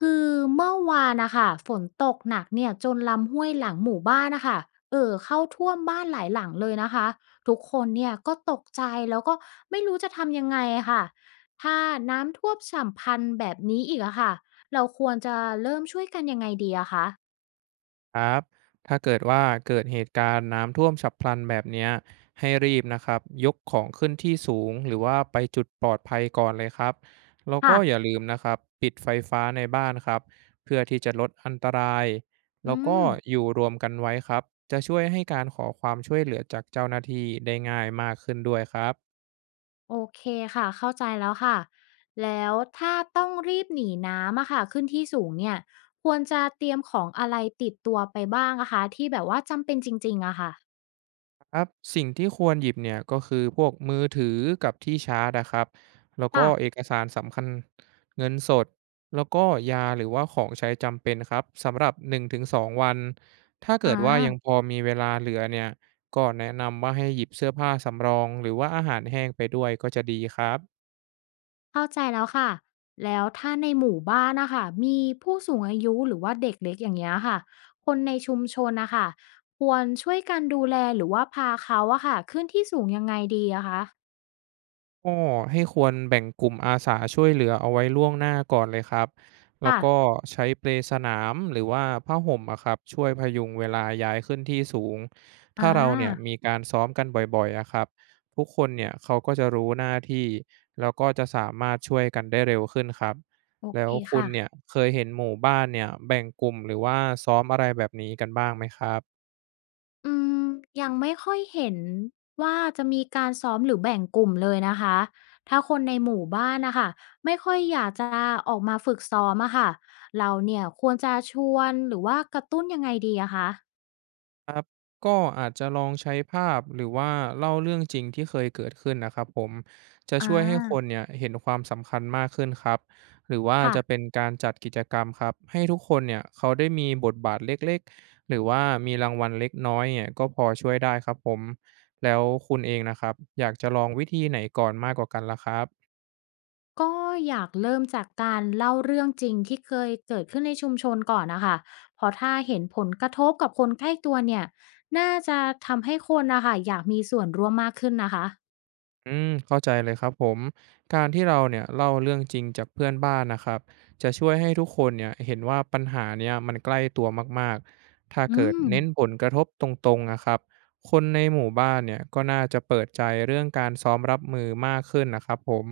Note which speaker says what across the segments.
Speaker 1: คือเมื่อวานนะคะฝนตกหนักเนี่ยจนลำห้วยหลังหมู่บ้านนะคะเข้าท่วมบ้านหลายหลังเลยนะคะทุกคนเนี่ยก็ตกใจแล้วก็ไม่รู้จะทำยังไงอะค่ะถ้าน้ำท่วมฉับพลันแบบนี้อีกอะค่ะเราควรจะเริ่มช่วยกันยังไงดีอะคะ
Speaker 2: ครับถ้าเกิดว่าเกิดเหตุการณ์น้ำท่วมฉับพลันแบบเนี้ยให้รีบนะครับยกของขึ้นที่สูงหรือว่าไปจุดปลอดภัยก่อนเลยครับแล้ว
Speaker 1: ค่ะ
Speaker 2: ก็อย่าลืมนะครับปิดไฟฟ้าในบ้านครับเพื่อที่จะลดอันตราย
Speaker 1: อื
Speaker 2: แล้วก็
Speaker 1: ม
Speaker 2: อยู่รวมกันไว้ครับจะช่วยให้การขอความช่วยเหลือจากเจ้าหน้าที่ได้ง่ายมากขึ้นด้วยครับ
Speaker 1: โอเคค่ะเข้าใจแล้วค่ะแล้วถ้าต้องรีบหนีน้ำอะค่ะขึ้นที่สูงเนี่ยควรจะเตรียมของอะไรติดตัวไปบ้างอะคะที่แบบว่าจำเป็นจริงๆอะค่ะ
Speaker 2: ครับสิ่งที่ควรหยิบเนี่ยก็คือพวกมือถือกับที่ชาร์จนะครับแล้ว
Speaker 1: ค่ะ
Speaker 2: ก็เอกสารสำคัญเงินสดแล้วก็ยาหรือว่าของใช้จำเป็นครับสำหรับ1-2วันถ้า
Speaker 1: อ่
Speaker 2: เกิดว่ายัง
Speaker 1: า
Speaker 2: พอมีเวลาเหลือเนี่ยก็แนะนำว่าให้หยิบเสื้อผ้าสำรองหรือว่าอาหารแห้งไปด้วยก็จะดีครับ
Speaker 1: เข้าใจแล้วค่ะแล้วถ้าในหมู่บ้านนะคะ มีผู้สูงอายุหรือว่าเด็กเล็กอย่างเงี้ยค่ะ คนในชุมชนนะคะควรช่วยกันดูแลหรือว่าพาเขาอะค่ะขึ้นที่สูงยังไงดีอะคะ
Speaker 2: ก็ให้ควรแบ่งกลุ่มอาสาช่วยเหลือเอาไว้ล่วงหน้าก่อนเลยครับแล้ว
Speaker 1: ค่ะ
Speaker 2: ก็ใช้เปลสนามหรือว่าผ้าห่มอะครับช่วยพยุงเวลาย้ายขึ้นที่สูงถ้า
Speaker 1: อา
Speaker 2: เราเนี่ยมีการซ้อมกันบ่อยๆอะครับทุกคนเนี่ยเขาก็จะรู้หน้าที่แล้วก็จะสามารถช่วยกันได้เร็วขึ้นครับ
Speaker 1: โอ
Speaker 2: แล้
Speaker 1: เค
Speaker 2: วคุณ
Speaker 1: ค่ะ
Speaker 2: เนี่ยเคยเห็นหมู่บ้านเนี่ยแบ่งกลุ่มหรือว่าซ้อมอะไรแบบนี้กันบ้างไหมครับ
Speaker 1: อืมยังไม่ค่อยเห็นว่าจะมีการซ้อมหรือแบ่งกลุ่มเลยนะคะถ้าคนในหมู่บ้านนะคะ ไม่ค่อยอยากจะออกมาฝึกซ้อมอะค่ะ เราเนี่ยควรจะชวนหรือว่ากระตุ้นยังไงดีอะคะ
Speaker 2: ครับก็อาจจะลองใช้ภาพหรือว่าเล่าเรื่องจริงที่เคยเกิดขึ้นนะครับผมจะ
Speaker 1: อ่า
Speaker 2: ช่วยให้คนเนี่ยเห็นความสำคัญมากขึ้นครับหรือว่า
Speaker 1: ค่ะ
Speaker 2: จะเป็นการจัดกิจกรรมครับให้ทุกคนเนี่ยเขาได้มีบทบาทเล็กๆหรือว่ามีรางวัลเล็กน้อยเนี่ยก็พอช่วยได้ครับผมแล้วคุณเองนะครับอยากจะลองวิธีไหนก่อนมากกว่ากันล่ะครับ
Speaker 1: ก็อยากเริ่มจากการเล่าเรื่องจริงที่เคยเกิดขึ้นในชุมชนก่อนนะคะเพราะถ้าเห็นผลกระทบกับคนใกล้ตัวเนี่ยน่าจะทำให้คนนะคะอยากมีส่วนร่วมมากขึ้นนะคะ
Speaker 2: เข้าใจเลยครับผมการที่เราเนี่ยเล่าเรื่องจริงจากเพื่อนบ้านนะครับจะช่วยให้ทุกคนเนี่ยเห็นว่าปัญหาเนี่ยมันใกล้ตัวมากๆถ้า
Speaker 1: อื
Speaker 2: เกิด
Speaker 1: ม
Speaker 2: เน้นผลกระทบตรงๆนะครับคนในหมู่บ้านเนี่ยก็น่าจะเปิดใจเรื่องการซ้อมรับมือมากขึ้นนะครับผม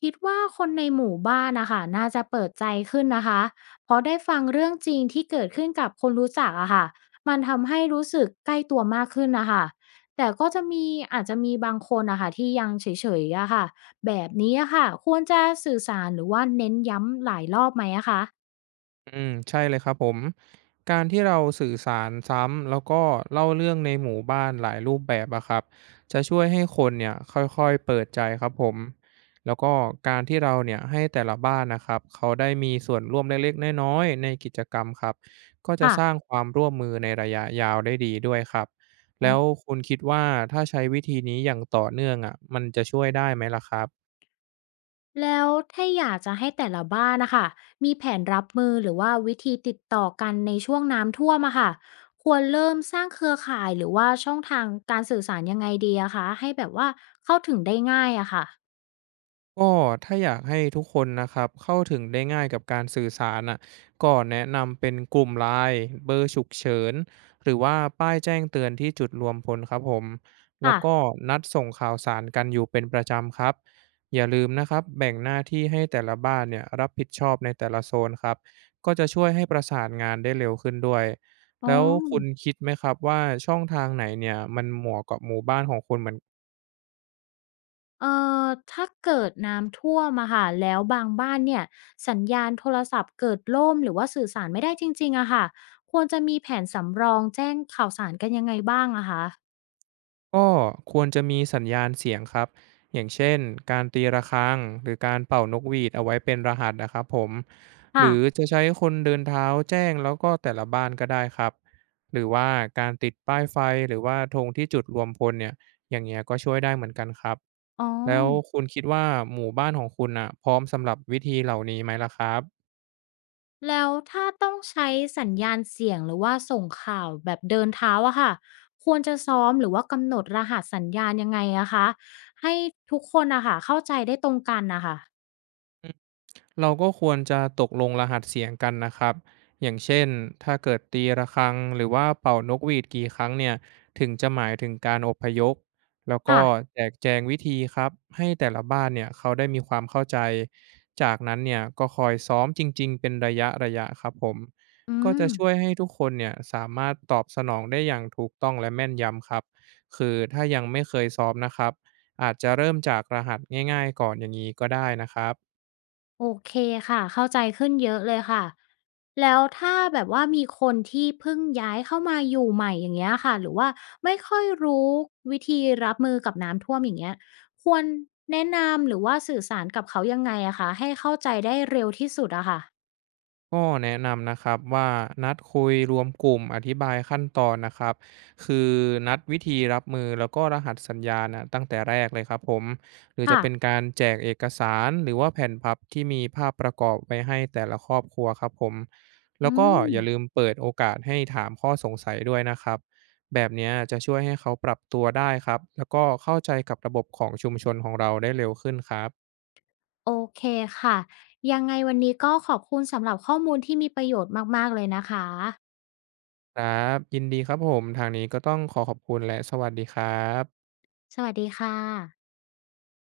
Speaker 1: คิดว่าคนในหมู่บ้านนะคะน่าจะเปิดใจขึ้นนะคะเพราะได้ฟังเรื่องจริงที่เกิดขึ้นกับคนรู้จักอะค่ะมันทำให้รู้สึกใกล้ตัวมากขึ้นนะคะแต่ก็จะมีอาจจะมีบางคนนะคะที่ยังเฉยๆอะค่ะแบบนี้อะค่ะควรจะสื่อสารหรือว่าเน้นย้ำหลายรอบไหมอะคะ
Speaker 2: ใช่เลยครับผมการที่เราสื่อสารซ้ำแล้วก็เล่าเรื่องในหมู่บ้านหลายรูปแบบอะครับจะช่วยให้คนเนี่ยค่อยๆเปิดใจครับผมแล้วก็การที่เราเนี่ยให้แต่ละบ้านนะครับเขาได้มีส่วนร่วมเล็กๆน้อยๆในกิจกรรมครับก็จะสร้า
Speaker 1: ค่ะ
Speaker 2: งความร่วมมือในระยะยาวได้ดีด้วยครับแล้วคุณคิดว่าถ้าใช้วิธีนี้อย่างต่อเนื่องอะมันจะช่วยได้ไหมล่ะครับ
Speaker 1: แล้วถ้าอยากจะให้แต่ละบ้านนะคะมีแผนรับมือหรือว่าวิธีติดต่อกันในช่วงน้ำท่วมอะค่ะควรเริ่มสร้างเครือข่ายหรือว่าช่องทางการสื่อสารยังไงดีอะคะให้แบบว่าเข้าถึงได้ง่ายอะค่ะ
Speaker 2: ก็ถ้าอยากให้ทุกคนนะครับเข้าถึงได้ง่ายกับการสื่อสารอ่ะก็แนะนำเป็นกลุ่มไลน์เบอร์ฉุกเฉินหรือว่าป้ายแจ้งเตือนที่จุดรวมพลครับผมแล้ว
Speaker 1: ค่ะ
Speaker 2: ก็นัดส่งข่าวสารกันอยู่เป็นประจำครับอย่าลืมนะครับแบ่งหน้าที่ให้แต่ละบ้านเนี่ยรับผิดชอบในแต่ละโซนครับก็จะช่วยให้ประสานงานได้เร็วขึ้นด้วย
Speaker 1: อ๋อ
Speaker 2: แล้วคุณคิดไหมครับว่าช่องทางไหนเนี่ยมันเหมาะกับหมู่บ้านของคุณเหมือน
Speaker 1: เอ่อถ้าเกิดน้ำท่วมอะค่ะแล้วบางบ้านเนี่ยสัญญาณโทรศัพท์เกิดล่มหรือว่าสื่อสารไม่ได้จริงๆอะค่ะควรจะมีแผนสำรองแจ้งข่าวสารกันยังไงบ้างอะคะ
Speaker 2: ก็ควรจะมีสัญญาณเสียงครับอย่างเช่นการตีระฆังหรือการเป่านกหวีดเอาไว้เป็นรหัสนะครับผมห
Speaker 1: ค่ะ
Speaker 2: รือจะใช้คนเดินเท้าแจ้งแล้วก็แต่ละบ้านก็ได้ครับหรือว่าการติดป้ายไฟหรือว่าธงที่จุดรวมพลเนี่ยอย่างเงี้ยก็ช่วยได้เหมือนกันครับ
Speaker 1: อ๋อ
Speaker 2: แล้วคุณคิดว่าหมู่บ้านของคุณอ่ะพร้อมสำหรับวิธีเหล่านี้ไหมล่ะครับ
Speaker 1: แล้วถ้าต้องใช้สัญญาณเสียงหรือว่าส่งข่าวแบบเดินเท้าอะค่ะควรจะซ้อมหรือว่ากำหนดรหัสสัญญาณยังไงอะคะให้ทุกคนอะค่ะเข้าใจได้ตรงกันนะค่ะ
Speaker 2: เราก็ควรจะตกลงรหัสเสียงกันนะครับ อย่างเช่นถ้าเกิดตีระฆังหรือว่าเป่านกหวีดกี่ครั้งเนี่ยถึงจะหมายถึงการอพยพแล้วก็
Speaker 1: ค่ะ
Speaker 2: แจกแจงวิธีครับ ให้แต่ละบ้านเนี่ยเขาได้มีความเข้าใจจากนั้นเนี่ยก็คอยซ้อมจริงๆ เป็นระยะครับผม
Speaker 1: อื
Speaker 2: ก็
Speaker 1: ม
Speaker 2: จะช่วยให้ทุกคนเนี่ยสามารถตอบสนองได้อย่างถูกต้องและแม่นยำครับคือถ้ายังไม่เคยซ้อมนะครับอาจจะเริ่มจากรหัสง่ายๆก่อนอย่างนี้ก็ได้นะครับ
Speaker 1: โอเคค่ะเข้าใจขึ้นเยอะเลยค่ะแล้วถ้าแบบว่ามีคนที่เพิ่งย้ายเข้ามาอยู่ใหม่อย่างเงี้ยค่ะหรือว่าไม่ค่อยรู้วิธีรับมือกับน้ำท่วมอย่างเงี้ยควรแนะนำหรือว่าสื่อสารกับเขายังไงอะคะให้เข้าใจได้เร็วที่สุดอะค่ะ
Speaker 2: ก็แนะนำนะครับว่านัดคุยรวมกลุ่มอธิบายขั้นตอนนะครับคือนัดวิธีรับมือแล้วก็รหัสสัญญาณนะตั้งแต่แรกเลยครับผมหรือจะเป็น
Speaker 1: ค่ะ
Speaker 2: การแจกเอกสารหรือว่าแผ่นพับที่มีภาพประกอบไว้ให้แต่ละครอบครัวครับผม
Speaker 1: อื
Speaker 2: แล้วก็
Speaker 1: ม
Speaker 2: อย่าลืมเปิดโอกาสให้ถามข้อสงสัยด้วยนะครับแบบเนี้ยจะช่วยให้เขาปรับตัวได้ครับแล้วก็เข้าใจกับระบบของชุมชนของเราได้เร็วขึ้นครับ
Speaker 1: โอเคค่ะ ยังไงวันนี้ก็ขอบคุณสำหรับข้อมูลที่มีประโยชน์มากๆเลยนะคะ
Speaker 2: ครับยินดีครับผมทางนี้ก็ต้องขอขอบคุณและสวัสดีครับ
Speaker 1: สวัสดีค่ะ